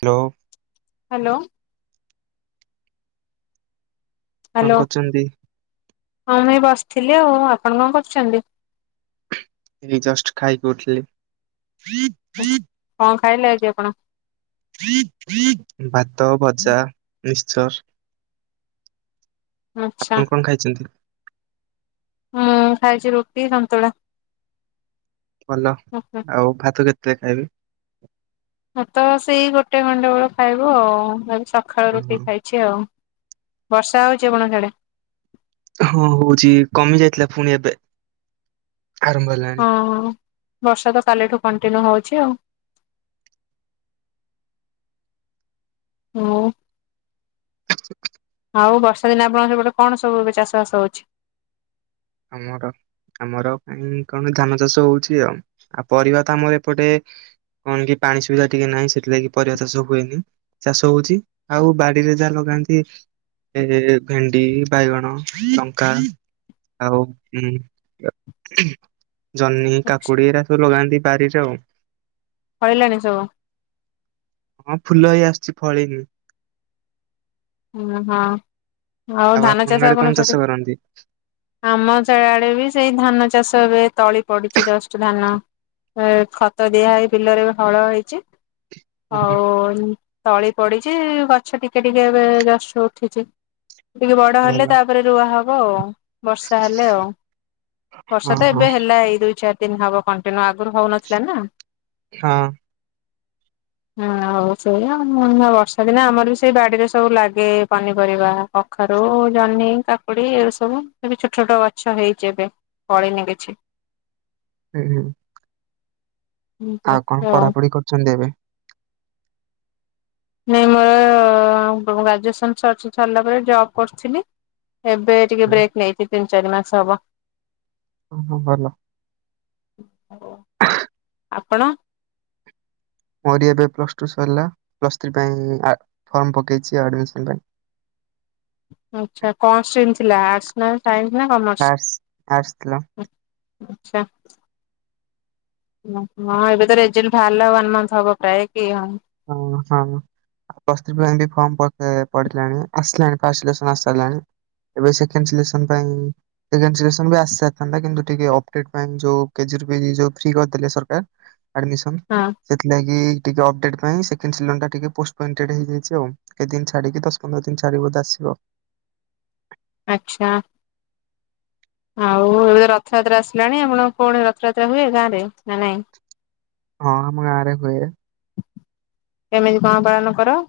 Hello. Hello. Hello କଣ କରୁଛନ୍ତି? ହଁ ମୁଇ ବସିଥିଲି ଆଉ ଆପଣ କଣ କରୁଛନ୍ତି? ଏଇ ଜଷ୍ଟ ଖାଇକି ଉଠିଲି। କଣ ଖାଇଲେ ଆଜି ଆପଣ? ଭାତ, ଭଜା, ମିକ୍ସଚର। ଆଚ୍ଛା ଆପଣ କଣ ଖାଇଛନ୍ତି? ହଁ ଖାଇଛି ରୁଟି ସନ୍ତୁଳା। ଭଲ ମୁଁ ଆଉ ଭାତ କେତେ ଖାଇବେ? ଭାତ ସେଇ ଗୋଟେ ଖଣ୍ଡେ ବେଳ ଖାଇବୁ ଆଉ ଏ ସକାଳୁ ହଁ ରୁଟି ହଁ ଖାଇବୁ। ଚି ଆଉ ବର୍ଷା ହେଉଛି ଆପଣଙ୍କ ସିଆଡେ? ହଁ ହଉଛି କମି ଯାଇଥିଲା ପୁଣି ଏବେ ଆରମ୍ଭ ହେଲାଣି। ହଁ ବର୍ଷା ତ କାଲିଠୁ କଣ୍ଟିନ୍ୟୁ ହଉଛି ଆଉ। ଆଉ [inaudible] ଆଉ ବର୍ଷା ଦିନେ ଆପଣଙ୍କ ସେପଟେ କଣ ସବୁ ଏବେ ଚାଷବାସ ହଉଛି? ଆମର ଆମର କାଇଁ କଣ ଧାନ ଚାଷ ହଉଛି ଆଉ ଆଉ ପରିବା ତ ଆମର ଏପଟେ କଣ କି ପାଣି ସୁବିଧା ଟିକେ ନାହିଁ ସେଥିଲାଗି ପରିବା ଚାଷ ହୁଏନି। ଚାଷ ହଉଛି ଆଉ ବାଡିରେ ଯାହା ଲଗାନ୍ତି। ଏ ଭେଣ୍ଡି, ବାଇଗଣ, ଲଙ୍କା। ଆଉ ଜହ୍ନି କାକୁଡି ଏରା ସବୁ ଲଗାନ୍ତି ବାରିରେ ଆଉ। ଫଳିଲାଣି ସବୁ। ହଁ ଫୁଲ ହଇ ଆସୁଛି ଫଳିନି। ଓ ହଁ ଆଉ ଧାନ ଚାଷ କଣ ସେଠି ଆମ ସେଆଡେ ବି ସେଇ ଧାନ ଚାଷ ଏବେ ତଳି ପଡିଛି ଜଷ୍ଟ ଧାନ। ଖତ ଦିଆହଇ ବିଲରେ ହଳ ହେଇଛି। ହୁଁ ହଉ ତଳି ପଡିଛି ଗଛ ଟିକେ ଟିକେ ଏବେ ଜଷ୍ଟ୍ ଉଠିଛି ଟିକେ ବଡ ହେଲେ ଭଲ ତାପରେ ରୁଆ ହବ ଆଉ। ବର୍ଷା ହେଲେ ଆଉ ହଁ ବର୍ଷା ତ ହଁ ଏବେ ହେଲା ଏଇ ଦୁଇ ଚାରି ଦିନ ହବ କଣ୍ଟିନ୍ୟୁ ଆଗରୁ ହଉନଥିଲା ନା। ହଁ ହଁ ହଉ ସେଇ ଆ ମ ବର୍ଷା ଦିନେ ଆମର ବି ସେଇ ବାଡିରେ ସବୁ ଲା ଗେ ପନିପରିବା କଖାରୁ, ଜହ୍ନି, କାକୁଡି ଏ ସବୁ ଏ ବି ଛୋଟ ଛୋଟ ଗଛ ହେଇଛି ଏବେ। ଫଳିନି କିଛି। ହୁଁ ହୁଁ [inaudible] ଆଉ କଣ ପଢାପଢି କରୁଛନ୍ତି ଏବେ? ନାଇଁ ମୋର ଗ୍ରାଜୁଏସନ ସରି ସରିଲା ପରେ ଜବ କରିଥିଲି ଏବେ ଟିକେ ବ୍ରେକ୍ ନେଇଛିି ତିନି ଚାରି ମାସ ହବ। ଓଁ ହଁ ଭଲ ଆଉ ଆପଣ? ମୋରି ଏବେ ପ୍ଲସ ଟୁ ସରିଲା ପ୍ଲସ ଥ୍ରୀ ପାଇଁ ଆ ଫର୍ମ ପକେଇଛି ଆଡମିସନ ପାଇଁ। ଆଛା କଣ ଷ୍ଟ୍ରିମ୍ ଥିଲା ଆର୍ଟସ ନା ସାଇନ୍ସ ନା କମର୍ସ? ଆର୍ଟସ ଆର୍ଟସ ଥିଲା ଆଚ୍ଛା ହଁ ଏବେ ତ ରେଜଲ୍ଟ ବାହାରିଲା ୱାନ୍ ମନ୍ଥ ହବ ପ୍ରାୟ କି ହଁ। ହଁ ହଁ ଆ ପ୍ଲସ୍ ଥ୍ରି ପିଲାଙ୍କ ବି ଫର୍ମ ପିକେ ପଡିଲାଣି ଆସିଲାଣି ଫସ ଲେଶନ ଆସି ସାରିଲାଣି। ଏବେ ସେକେଣ୍ଡ ସିଲେକସନ ପାଇଁ ସେକେଣ୍ଡ ସିଲେକ୍ସନ ବି ଆସିସରିଥାନ୍ତା କିନ୍ତୁ ଟିକେ ଅପଡେଟ୍ ପାଇ ଯୋଉ କେଜିରି ଫି ଯୋଉ ଫ୍ରୀ କରିଦେଲେ ସରକାର। ଆଡ଼ମିଶନ ହଁ ସେଥିଲାଗି ଟିକେ ଅପଡେଟ୍ ସେ ଟିକେ ପୋଏଣ୍ଟେଡ ହେଇଯାଇଛି ଆଉ କେଦିନ ଛାଡିକି ଦଶ ପନ୍ଦର ଦିନ ଛାଡିକି ବଧେ ଆସିବ। ଆଛା ଆଉ ଏବେ ରଥଯାତ୍ରା ଆସିଲାଣି ଆପଣ କଣ ରଥଯାତ୍ରା ହୁଏ ଗାଁରେ ନା ନାଇଁ? ହଁ ଆମ ଗାଁ ରେ ହୁଏ। କେମିତି କଣ ପାଳନ କର?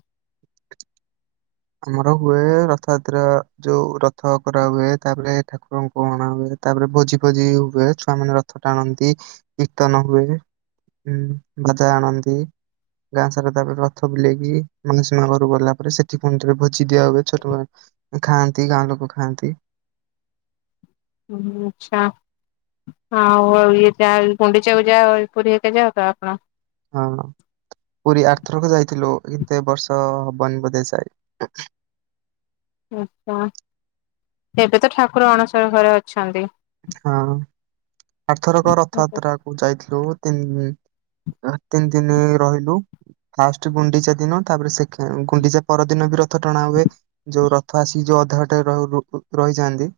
ଆମର ହୁଏ ରଥଯାତ୍ରା ଯଉ ରଥ କରାହୁୁଏ ତାପରେ ଠାକୁରଙ୍କୁ ପଣା ହୁଏ ତାପରେ ଭୋଜି ଫୁଜି ହୁଏ ଛୁଆ ମାନେ ରଥ ଟାଣନ୍ତି କୀର୍ତ୍ତନ ହୁଏ। ହୁଁ ବାଜା ଆଣନ୍ତି। ଗାଁ ସାରା ତାପରେ ରଥ ବୁଲେଇକି ମାନ ସୀମା ଘରକୁ ଗଲା ପରେ ସେଠ ପୁଣି ଥରେ ଭୋଜି ଦିଆ ହୁଏ, ଛୋଟବେ ଖାଆନ୍ତି ଗାଁ ଲୋକ ଖାଆନ୍ତି। ହ ଆଚ୍ଛା। ଆଉ ଇଏ ଯା ଗୁଣ୍ଡିଚାକୁ ଯାଅଉ ପୁରୀ ହେବେ ଯାଅ ତ ଆପଣ? ହଁ ପୁରୀ ଆରଥରକ ଯାଇଥିଲୁ କିନ୍ତୁ ଏ ବର୍ଷ ହବନି ବୋଧେ ଯାଏ। ଆଛା ଏବେ ତ ଠାକୁର ଅଣସର ଘରେ ଅଛନ୍ତି। ହଁ ଆରଥର କ ରଥଯାତ୍ରା କୁ ଯାଇଥିଲୁ ତିନ ଆ ତିନି ଦିନ ରହିଲୁ। ଫାଷ୍ଟ ଗୁଣ୍ଡିଚା ଦିନ ତାପରେ ସେକେଣ୍ଡ ଗୁଣ୍ଡିଚା ପରଦିନ ବି ରଥ ଟଣା ହୁଏ। ଯଉ ରଥ ଆସି ଯଉ ଅଧା ବାଟରେ ର ରୁ ରହିଯାନ୍ତି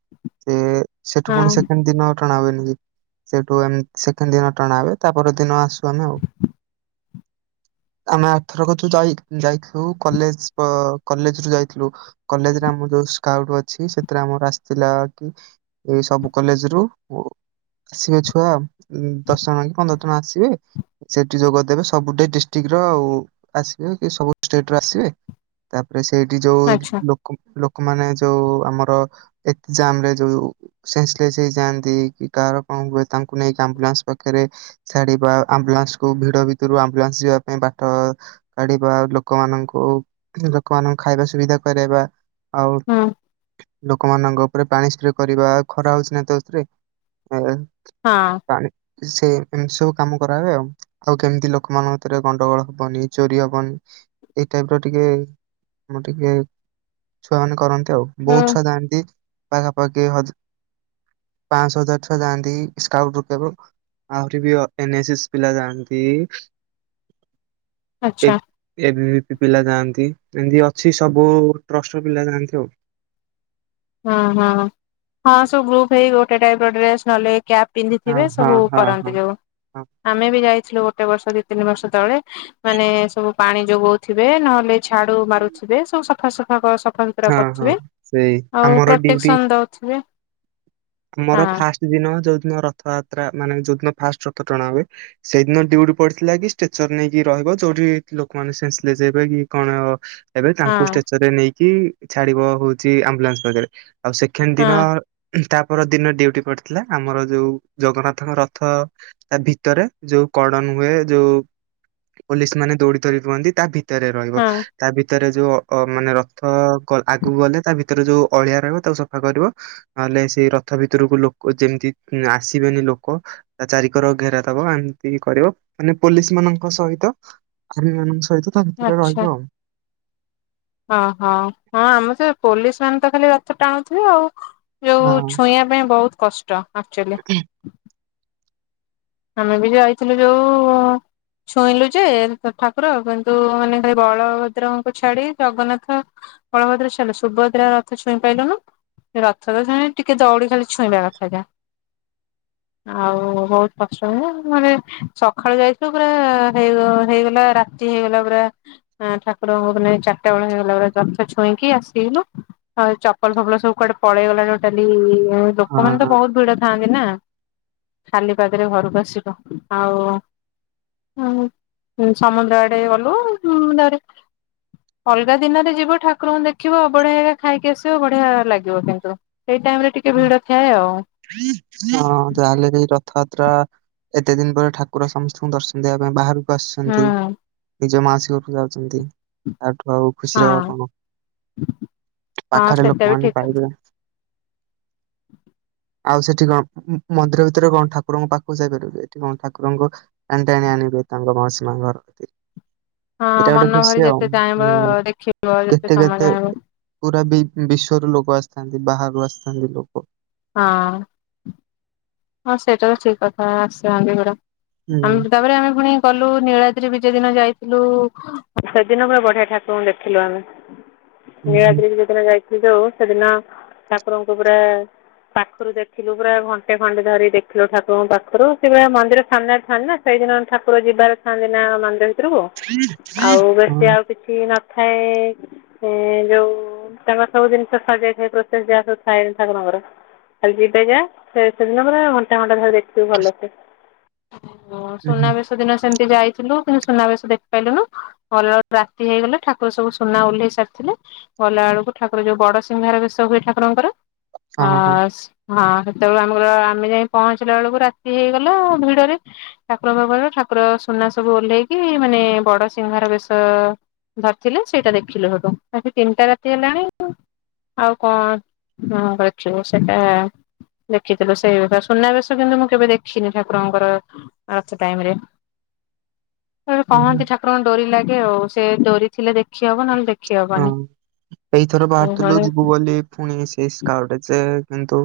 ସେ ଠୁ ପୁଣି ହଁ ସେକେଣ୍ଡ ଦିନ ଟଣା ହୁଏନି କି, ସେଠୁ ସେକଣ୍ଡ ଦିନ ଟଣା ହୁଏ ତାପର ଦିନ ଆସ ସୁ ଆମେ ଆଉ। ଆମେ ଆରଥର କୁ ଯାଇ ଯାଇଥିଲୁ କଲେଜ ପ କଲେଜରୁୁ ଯାଇଥିଲୁ। କଲେଜ ରେ ଆମର ଯଉ ସ୍କାଉଟ ଅଛି। ସେଥିରେ ଆମର ଆସିଥିଲା କି ଏଇ ସବୁ କଲେଜ ରୁ ଉ ଆସିବେ ଛୁଆ। ଦଶ ଜଣ କି ପନ୍ଦର ଜଣ ଆସିବେ। ସେଠି ଯୋଗଦେବେ। ସବୁଠେ ଡିଷ୍ଟ୍ରିକ୍ଟ ର ଆଉ ଆସିବେ କି ସବୁ ଷ୍ଟେଟ ର ଆସିବେ। ତାପରେ ସେଇଠି ଯୋଉ ଆଚ୍ଛା ଲୋ ଲୋକମାନେ ଯୋଉ ଆମର ଏକ୍ସାମରେ ଯୋଉ ସେନ୍ସଲେସ ହେଇଯାଆନ୍ତି, କି କାହାର କଣ ହୁଏ। ତାଙ୍କୁ ନେଇକି ଆମ୍ବୁଲାନ୍ସ ପାଖରେ ଛାଡିବା, ଆମ୍ବୁଲାନ୍ସକୁୁ ଭିଡ ଭିତରୁ ଆମ୍ବୁଲାନ୍ସ ଯିବା ପାଇଁ ବାଟ କାଢିବା ଲୋକମାନଙ୍କୁ, ଲୋକମାନଙ୍କୁ ଖାଇବା ସୁବିଧା କରେଇବା। ହୁଁ ଆଉଟୁ ଲୋକମାନଙ୍କ ଉପରେ ପାଣି ସ୍ପ୍ରେ କରିବା। ଖରା ହଉଛି ନା ତୋ ର୍ସେ ଏତ। ହଁ। ପାଣି ସେ ଏମିତି ସବୁ କାମ କରାହୁଏ। ଆଉ କେମିତି ଲୋକମାନଙ୍କ ଭିତରେ ଗଣ୍ଡଗୋଳ ହବନି, ଚୋରି ହବନି ଏଇ ଟାଇମ ର ଟିକେ ଆମ ଟିକେ ଛୁଆ ମାନେ କରନ୍ତି ଆଉ। ହୁଁ ବହୁତ ଛୁଆ ଯାଆନ୍ତି ପାଖାପାଖି ହଜ ପାଞ୍ଚଶହ ହଜାର ଛୁଆା ଯାଆନ୍ତି। ସ୍କାଉଟ ରୂପଦେବ। ଆହୁରି ବି ଅ ଏନ ଏ ଏସ୍ ପିଲା ଯାଆନ୍ତି। ଆଚ୍ଛା। ଏତ ଏ ବି ବି ପି ପିଲା ଯାଆନ୍ତି। ଏମିତି ଅଛି ସବୁ ଟ୍ରଷ୍ଟ ର ପିଲା ଯାଆନ୍ତି ଆଉ। ହଁ ହଁ ହଁ ସବୁ ଗ୍ରୁପ୍ ହେଇ ଗୋଟେ ଟାଇପ ର ଡ୍ରେସ ନହଲେ କ୍ୟାପ ହଁ ପିନ୍ଧିଥିବେ ହଁ ସବୁ ହଁ କରନ୍ତି ହଁ ଯୋଉ। ହଁ ଆମେ ବି ଯାଇଥିଲୁ ଗୋଟେ ବର୍ଷ ଦି ତିନି ବର୍ଷ ତଳେ। ମାନେ ସବୁ ପାଣି ଯୋଗଉଥିବେ, ନହେଲେ ଛାଡୁ ମାରୁଥିବେ, ସବୁ ସଫାସଫା କ ସଫା ସୁତୁରା ହଁ ହଁ କରୁଥିବେ। ସେଇ ଆଉ ଆମର ଡ୍ୟୁଟି। ପ୍ରୋଟେକ୍ସନ ଦଉଥିବେ ଆମର ହଁ ଫାଷ୍ଟ ଦିନ ଯୋଉଦିନ ରଥଯାତ୍ରା, ମାନେ ଯୋଉଦିନ ଫାଷ୍ଟ ରଥ ଟଣା ହୁଏ। ସେଇଦିନ ଡୁଟୀ ପଡିଥିଲା କି ଷ୍ଟେଚର ନେଇକି ରହିବ ଯୋଉଠି ଲୋକମାନେ ସେନ୍ସ ଲେସ ହେବେ କି କଣ ଏବେ ହଁ ତାଙ୍କୁ ଷ୍ଟେଚର ରେ ନେଇକି ଛାଡିବ ହଉଛି ଆମ୍ବୁଲାନ୍ସ ପାରେ ଆଉ ସେକେଣ୍ଡ ହଁ ଦିନ ତାପ ଦିନ ଡିଉଟି ପଡିଥିଲା। ଆମର ଯୋଉ ଜଗନ୍ନାଥଙ୍କ ରଥ ତା ଭିତରେ ଯୋଉ କଡନ ହୁଏ। ଯୋଉ ପୋଲିସ ମାନେ ଦୌଡି ଦୌଡି ରୁହନ୍ତି, ତା ଭିତ ଭିତରେ ରହିବ। ହଁ ତା ଭିତରେ ଯୋଉ ଅ ମାନେ ର ତ କ ଆଗକୁ ଗଲେ ତା ଭିତରେ ଯୋଉ ଅଳିଆ ରହବ, ତାକୁ ସଫା କରିବ। ନହେଲେ ସେଇ ରଥ ଭିତରକୁ ଲୋକ ଯେମିତି ଆସିବେନି ଲୋକ। ତା ଚାରିିକର ଘେରା ଦବ ଏମିତି କରିବ ମାନେ ପୋଲିସ ମାନଙ୍କ ସହିତ। କର୍ମିମାନଙ୍କ ସହିତ ତା ଭିତରେ ରହିବ ଆଉ। ଅ ହଁ ହଁ ଆମେତ ସେ ପୋଲିସ ମାନେ ତ ଖାଲି ରଥ ଟାଣୁଥିବେ ଆଉ। ଯୋଉ ଛୁଇଁବା ପାଇଁ ବହୁତ କଷ୍ଟ ଆକ୍ଚୁଆଲି। ଆମେ ବି ଯାଇଥିଲୁ ଯୋଉ ଛୁଇଁଲୁ ଯେ, ଠାକୁର କିନ୍ତୁ ମାନେ ଖାଲି ବଳଭଦ୍ରଙ୍କୁ ଛାଡି ଜଗନ୍ନାଥ ବଳଭଦ୍ରା ଛାଲୁ ସୁଭଦ୍ରା ରଥ ଛୁଇଁ ପାଇଲିନୁ ରଥରେ ଶୁଣି ଟିକେ ଦଉଡି ଖାଲି ଛୁଇଁବା କଥା ଯା ଆଉ ହଉତ କଷ୍ଟ ମାନେ ସକାଳୁ ଯାଇଛୁ ପୁରା ହେଇ ହେଇଗଲା ରାତି ହେଇଗଲା ପୁରା। ହ ଠାକୁରଙ୍କଙ୍କୁ ଚାରିଟା ବେଳ ହେଇଗଲା ପରେ ରଥ ଛୁଇଁକି ଆସିଲୁ। ହଉ ଚପଲ ଫପଲ ସବୁ କୁଆଡେ ପଳେଇଗଲା ଚାଲି ହଁ ଲୋକମାନେ ତ ବହୁତ ଭିଡ ଥାଆନ୍ତି ନା ଖାଲି ପାଦରେ ଘରକୁ ଆସିବ। ଆଉ ହୁଁ ସମୁଦ୍ର ଆଡେ ଗଲୁ ଉଁଦାରେ ଅଲଗା ଦିନରେ ଯିବ ଠାକୁରଙ୍କୁ ଦେଖିବ ଅଭଡାହେଇକା ଖାଇକି ଆସିବ ବଢିଆ ଲାଗିବ କିନ୍ତୁ। ସେଇ ଟାଇମ ରେ ଟିକେ ହଁ ଭିଡ ଥାଏ ଆଉ। ହଁ ଯାହାହେଲେ ବି ରଥଯାତ୍ରା ଏତେ ଦିନ ପରେ ଠାକୁର ସମସ୍ତଙ୍କୁ ଦର୍ଶନ ଦେବା ପାଇଁ ବାହାରୁ ହୁଁ ବାସୁଛନ୍ତି ନିଜ ମାଉସୀ ଘରକୁ ଯାଉଛନ୍ତି ଆଠୁ ଆଉ ହଁ ଖୁସିର କଣ ହଁ ପାଖରେ ସେଟା ବି ଲୋକମାନେ ଠିକ କଥା। ପାଇବେ ଆଉ ସେଠି କଣ ମନ୍ଦିର ଭିତରେ କଣ ଠାକୁରଙ୍କ ପାଖକୁ ଯାଇପାରିବ ଏଠି କଣ ଠାକୁରଙ୍କ ଟାଣି ଟାଣି ଆଣିବେ ତାଙ୍କ ମାଉସୀ ମା ଘର କତିକି। ହଁ ଏଇଟା ଗୋଟେ ମନ ଭରି ଖୁସି ଆଉ ଯେତେ ଚାହିଁବ ହୁଁ ଦେଖିବ ଯେତେ କେତେ ସମୟ କେତେ ଚାହିଁବ ପୁରା ବି ବିଶ୍ଵରୁ ଲୋକ ଆସିଥାନ୍ତି ବାହରୁ ଆସିଥାନ୍ତି ଲୋକ। ହଁ। ହଁ ସେଇଟା ତ ଠିକ କଥା ଆସିଥାନ୍ତି ଏ ଗୁଟା ହୁଁ ଆମେ ତାପରେ ଆମେ ପୁଣି କଲୁ ନୀଳାଦ୍ରି ବିଜେ ଦିନ ଯାଇଥିଲୁ ସେଦିନ ପୁରା ବଢିଆ ଠାକୁରଙ୍କୁ ଦେଖିଲୁ ଆମେ। ହୁଁ ହୁଁ। ନୀଳାଦ୍ରି ବିଜେ ଦିନ ଯାଇଥିଲି ଯୋଉ ସେଦିନ ଠାକୁରଙ୍କୁ ପୁରା ପାଖରୁ ଦେଖିଲୁ ପୁରା ଘଣ୍ଟେ। ଘଣ୍ଟେ ଧରି ଦେଖିଲୁ ଠାକୁରଙ୍କୁ ପାଖରୁ ସେପୁରା ମନ୍ଦିର ସାମ୍ନାରେ ଥାଆନ୍ତି ନା ସେଇଦିନ ଠାକୁର ଯିବାର ଥାନ୍ତି ନା ମନ୍ଦିର ଭିତରକୁ ଆଉ ହଁ ବେଶୀ ଆଉ କିଛି ନଥାଏ। ଏ ଯୋଉ ତାଙ୍କର ସବୁ ଜିନିଷ ସରିଯାଇଥାଏ ପ୍ରୋସେସ ଯାହା ସବୁ ଥାଏ ଠାକୁରଙ୍କର। ଖାଲି ଯିବେ ଗା ସେ ସେଦିନ ପୁରା ଘଣ୍ଟା ଘଣ୍ଟା ଧରି ଦେଖିବୁ ଭଲସେ। ଓ ହୁଁ ସୁନାବେଶ ଦିନ ସେମିତି ଯାଇଥିଲୁ କିନ୍ତୁ ସୁନାବେଶ ଦେଖିପାଇଲୁନୁ ଗଲା ବେଳକୁ ରାତି ହେଇଗଲା ଠାକୁର ସବୁ ସୁନା ଓହ୍ଲେଇ ସାରିଥିଲେ। ଗଲା ବେଳକୁ ଠାକୁର ଯୋଉ ବଡ ସିଂହାର ବେଶ ହୁଏ ଠାକୁରଙ୍କର ଆ ହଁ ହଁ ହଁ ସେତେବେଳେ ଆ ମୁଁ ଗଲା ଆମେ ଯାଇ ପହଞ୍ଚିଲା ବେଳକୁ ରାତି ହେଇଗଲା ଭିଡରେ ଠାକୁରଙ୍କ [unintelligible] ଠାକୁର ସୁନା ସବୁ ଓହ୍ଲେଇକି ମାନେ ବଡ ସିଂହାର ବେଶ ଧରିଥିଲେ ସେଇଟା ଦେଖିଲୁ ସେଠୁ ରାତି ତିନିଟା ରାତି ହେଲାଣି ଆଉ ଆଉ କଣ [unintelligible] ସେଟା ଦେଖିଥିଲୁ ସେଇ ବେଶ ସୁନାବେଶ କିନ୍ତୁ ମୁଁ କେବେ ଦେଖିନି ଠାକୁରଙ୍କର ରଥ ଟାଇମ ରେ। ଏ ଯୋଉ ହୁଁ କହନ୍ତି ଠାକୁରଙ୍କ ଡୋରି ଲାଗେ ଆଉ ସେ ଡୋରି ଥିଲେ ଦେଖି ହବ ନହେଲେ ଦେଖ ହଁ ଏଇଥର ବାହାରିଥିଲୁ ଏଇଭଳି ଯିବୁ ବୋଲି ଫୁଣି ସେଇ ସ୍କାର୍ଭ ଯେ କିନ୍ତୁ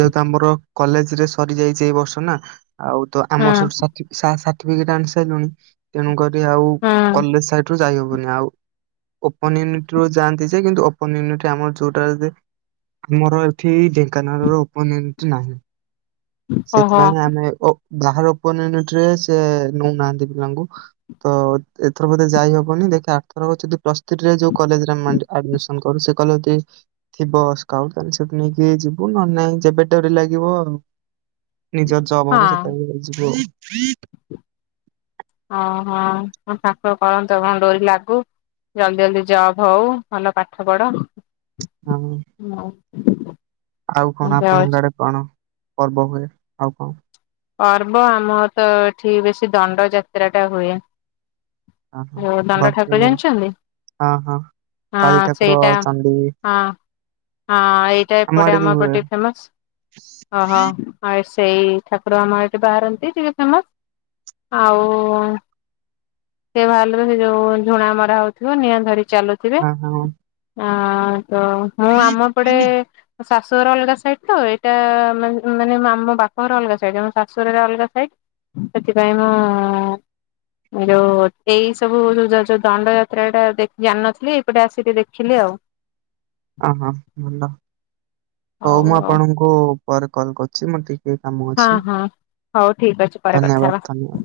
ଯେହେତୁ ଆମର କଲେଜ ରେ ସରିଯାଇଛି ଏଇ ବର୍ଷ ନା ଆଉ ତ ହୁଁ ଆମର ସବୁ ସ ସା ସାର୍ଟିଫିକେଟ ଆଣି ସାଇଲୁଣି ତେଣୁକରି ଆଉ ହୁଁ କଲେଜ ସାଇଟ ରୁ ଯାଇହବନି ଆଉ। ଓପନ ୟୁନିଟ ରୁ ଯାଆନ୍ତି ଯେ କିନ୍ତୁ ଓପନ ୟୁନିଟ ଆମର ଯୋଉଟାରେ ଦେ ଆମର ଏଠି ଢେଙ୍କାନାଳ ର ଓପନ ୟୁନିଟ ନାହିଁ। ଓହୋ ସେଥିପାଇଁ ଆମେ ଓ ଯାହାର ଓପନ ୟୁନିଟରେ ସେ ନେଉନାହାନ୍ତି ପିଲାଙ୍କୁ। ତ ଏଥର ବୋଧେ ଯାଇ ହବନି ଦେଖା ଆଠଥରକ ଯଦି ପରେ [unintelligible] ଆମେ ମାଣ୍ଡୁ ଆଡମିସନ କରୁ ସେ କଲେଜ ରେ ଥିବ ସ୍କାଉଟ [unintelligible] ନେଇକି ଯିବୁ ନହେଲେ ନାଇଁ ଯେବେ ଡୋରି ଲାଗିବ ଆଉ। ନିଜର ଜବ ହବ ହଁ। ସେତେବେଳେ ଯାଇକି ଯିବୁ ଆଉ। ହଁ ହଁ ଠାକୁର କରନ୍ତୁ ଆପଣଙ୍କ ଡୋରି ଲାଗୁ ଜଲଦି ଜଲଦି ଜବ୍ ହଉ ଭଲ ପାଠ ପଢ ହଁ। ହଉ। ଆଉ କଣ ଆପଣଙ୍କ ଆଡେ କଣ ପର୍ବ ହୁଏ ଆଉ କଣ? ପର୍ବ ଆମର ତ ଏଠି ବେଶିି ଦଣ୍ଡ ଯାତ୍ରା ଟା ହୁଏ। ହଁ ହଁ ଓ ଦଣ୍ଡ ଭଲସେ ଠାକୁର ହୁଏ। ଜାଣିଚନ୍ତି। ହଁ ହଁ କାଳି ଠାକୁର, ଚଣ୍ଡୀ, ହଁ ହଁ ଏଇଟା ଆମ ଏପଟେ ଆଡେ ବି ହୁଏ ଆମପଟେ ଫେମସ୍। ଓହୋ। ଆଉ ସେଇ ଠାକୁର ଆମ ଏଠି ବାହାରନ୍ତି ଟିକେ ଫେମସ୍। ଆଉ ସେ ବାହାରିଲେ ସେ ଯୋଉ ଝୁଣା ମରା ହଉଥିବ, ନିଆଁ ଧରି ଚାଲୁ ହଁ ହଁ। ଆଁ ତ ମୁଁ ଆମ ଏପଟେ ଶାଶୁ ଘର ଅଲଗା ସାଇଡ୍ ତ। ଏଇଟା ମାନେ ମାନେ ଆମ ବାପ ଘର ଅଲଗା ସେ ଯୋଗୁ ଶାଶୁ ଘର ଅଲଗା ସାଇଡ୍। ସେଥିପାଇଁ ମୁଁ ଯୋଉ ଏଇ ସବୁ ଯ-ଯ-ଯ-ଯୋଉ ଦାଣ୍ଡ ଯାତ୍ରା ଟା ଦେ ଜାଣିନଥିଲି। ଏଇପଟେ ଆସି ଟିକେ ଦେଖିଲି ଆଉ। ଓହୋ ଭଲ। ହଉ ମୁଁ ଆପଣଙ୍କୁ ପରେ କଲ କରୁଚି। ମୋର ଟି ହଁ ହଁ ହଉ। ଠିକ୍ ଅଛି। ପରେ କଥା ହବା। ଧନ୍ୟବାଦ। ଧନ୍ୟବାଦ।